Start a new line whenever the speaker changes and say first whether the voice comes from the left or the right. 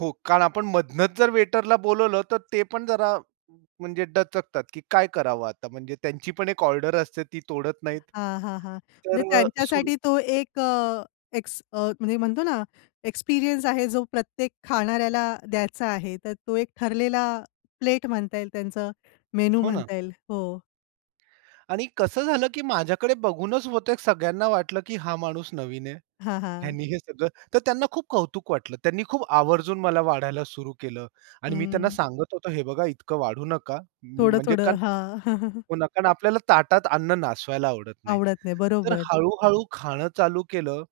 right: हो, कारण आपण मधनच जर वेटरला बोलावलं तर ते पण जरा म्हणजे दचकतात, की काय करावं आता? म्हणजे त्यांची पण एक ऑर्डर असते, ती तोडत नाहीत.
left: हां, हां, हां,
right: तर
left: म्हणजे
right: अ, सुरू
left: त्यांच्यासाठी तो एक अ, एक्स अ, म्हणजे म्हणतो ना, एक्सपिरियन्स आहे, जो प्रत्येक खाणाऱ्याला द्यायचा आहे. तर तो एक ठरलेला प्लेट म्हणता येईल त्यांचं. मेनू
right: हो ना.
left: म्हणता येईल, हो.
right: आणि कसं झालं, की माझ्याकडे बघूनच बहुतेक, सगळ्यांना वाटलं, की हा माणूस नवीन आहे.
left: हां, हां.
right: ह्यांनी हे सगळं तर त्यांना खूप कौतुक वाटलं. त्यांनी खूप आवर्जून मला वाढायला सुरू केलं. आणि मी त्यांना
left: हं.
right: सांगत होतो, हे बघा इतकं वाढू नका. मी म्हणजे
left: थोडं-थोडं,
right: कारण
left: हां.
right: हो ना, कारण आपल्याला ताटात अन्न नासवायला आवडत नाही.
left: आवडत नाही,
right: तर
left: बरोबर.
right: हळू-हळू खाणं चालू केलं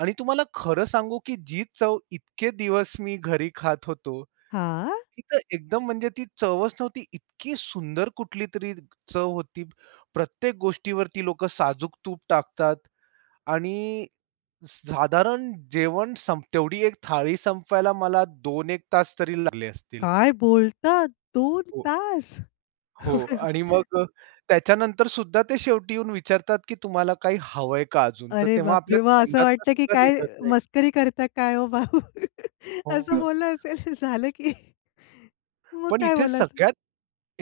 right: आणि तुम्हाला खरं सांगू, की जी चव इतके दिवस मी घरी खात होतो,
left: हां.
right: ती तर एकदम म्हणजे ती चवच नव्हती, इतकी सुंदर कुठलीतरी चव होती. प्रत्येक गोष्टीवरती लोक साजूक तूप टाकतात आणि स साधारण जेवण संप तेवढी 1 थाळी संपवायला मला 2-1 तास तरी लागले असतील.
left: काय बोलतात? 2
right: हो.
left: तास.
right: हो आणि मग त्याच्यानंतर सुद्धा ते शेवटी येऊन विचारतात, की तुम्हाला काही हवंय का अजून? तर
left: अरे
right: तेव्हा
left: बाप
right: आपल्या
left: रे! मग असं
right: तोंडातून
left: वाटतं, की
right: सुद्धा
left: काय
right: निघत नाही.
left: मस्करी करता काय ओ भाऊ?
right: हो
left: असं
right: ना.
left: बोललं असेल, झालं की मग
right: पण
left: काय
right: इथे
left: बोलायचं?
right: सगळ्यात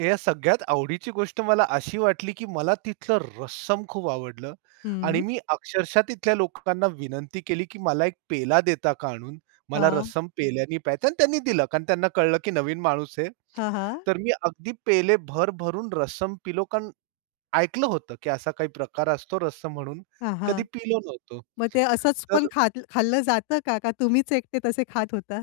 right: या सगळ्यात आवडीची गोष्ट मला अशी वाटली, की मला तिथलं रस्सम खूप आवडलं आणि
left: हं.
right: मी अक्षरशः तिथल्या लोकांना विनंती केली, की मला 1 पेला देता का आणून? मला
left: हां.
right: रस्सम पेल्याने प्यायचं आणि त्यांनी दिलं. कारण त्यांना कळलं, की नवीन माणूस आहे.
left: हां, हां.
right: तर मी अगदी पेले भर-भरून रसम पिलो. कारण ऐकलं होतं, की असा काही प्रकार असतो रस्सम म्हणून,
left: हां,
right: कधी
left: हां.
right: पिलो नव्हतो,
left: मग ते असंच पण
right: तर
left: खाल खाल्लं जातं का? का तुम्हीच एकटे तसे खात होता?